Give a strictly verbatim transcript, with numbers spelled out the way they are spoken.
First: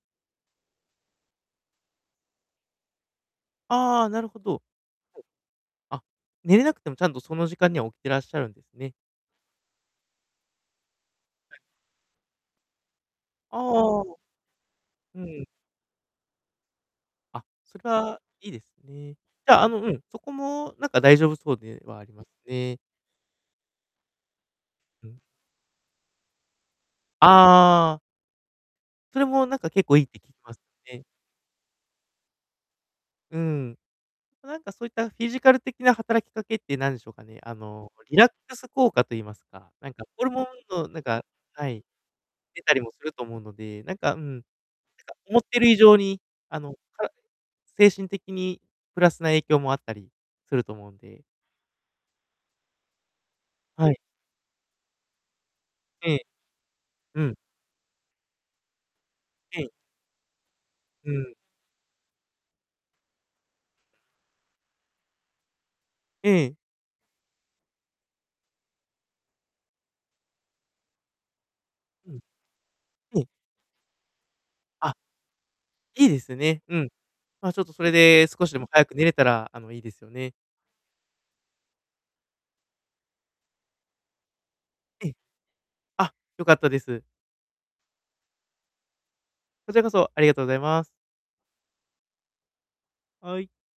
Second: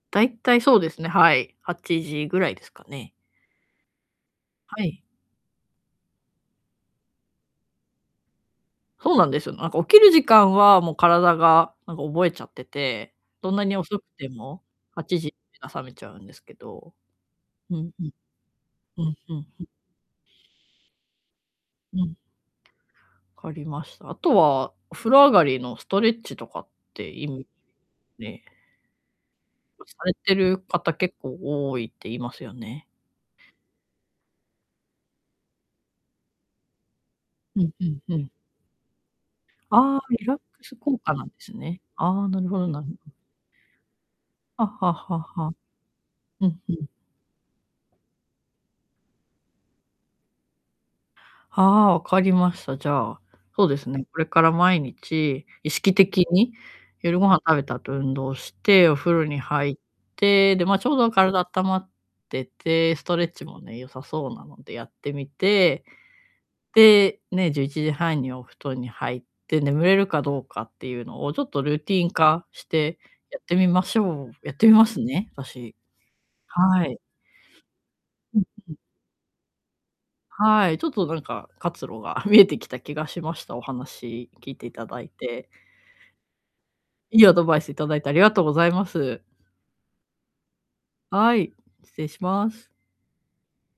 大体そうですね、はいはちじぐらいですかね。あ、なるほど。はい。あ、寝れなくてもちゃんとその時間には起きていらっしゃるんですね。そうなんです。なんか起きる時間はもう体がなんか覚えちゃってて、どんなにあ遅あ。くてもはちうじにん。目が覚めちゃうんですけど。あ、そうれんうん。はいいですうね。んじうんゃうあ、ん。あの、うん、そこもなんか大丈夫そうではうありん。ますね。分かりました。あとはおう風ん。呂上がりのストレッチとかっていあいあ。ね。それもなんか結構いさいっれて聞きてまるす方ね。結構多いって言いますよね。うん。なんかそういったフィジカル的な働きかけってなんでしょうかね、あうんうのんリうラん。ックス効果と言いますか、なんああ、かホリルラッモクンスのな効ん果か、なんですはね。い、ああ、なるほ出どたりなるもする と思うので、なんか、うん、なんはあはあかは思っあはあ。てる以上に、うあんの、うん。か精神的にプラスな影響もあったりすると思うんで。ああ、分かりました、じゃあ、そうではすい。ね、これから毎日、意識ええ。的に、夜うごん。飯食べた後運動して、お風呂にはい。入って、でま、ちょううどん。体あったまってて、ストレッチもね良さそうなのでやってみて、ええ。で、ね、じゅういちじはんにお布団に入って眠れるかどうかっていうのをちょっとルーティンうん。化して、やってみましょうやってみまあ。すね、私。いいですね、うはん。い。まあ、ちょっとそれでうん少しでもうん。早く寝れたらあの、いいですよね。はい、ちょっとなんか活路が見えてきた気がしました。お話聞いていただえいえ。て。あ、良かったです。いいアドバイスいただいてありがとうございます。こちらこそありがとうございます。はい、失礼します。はい。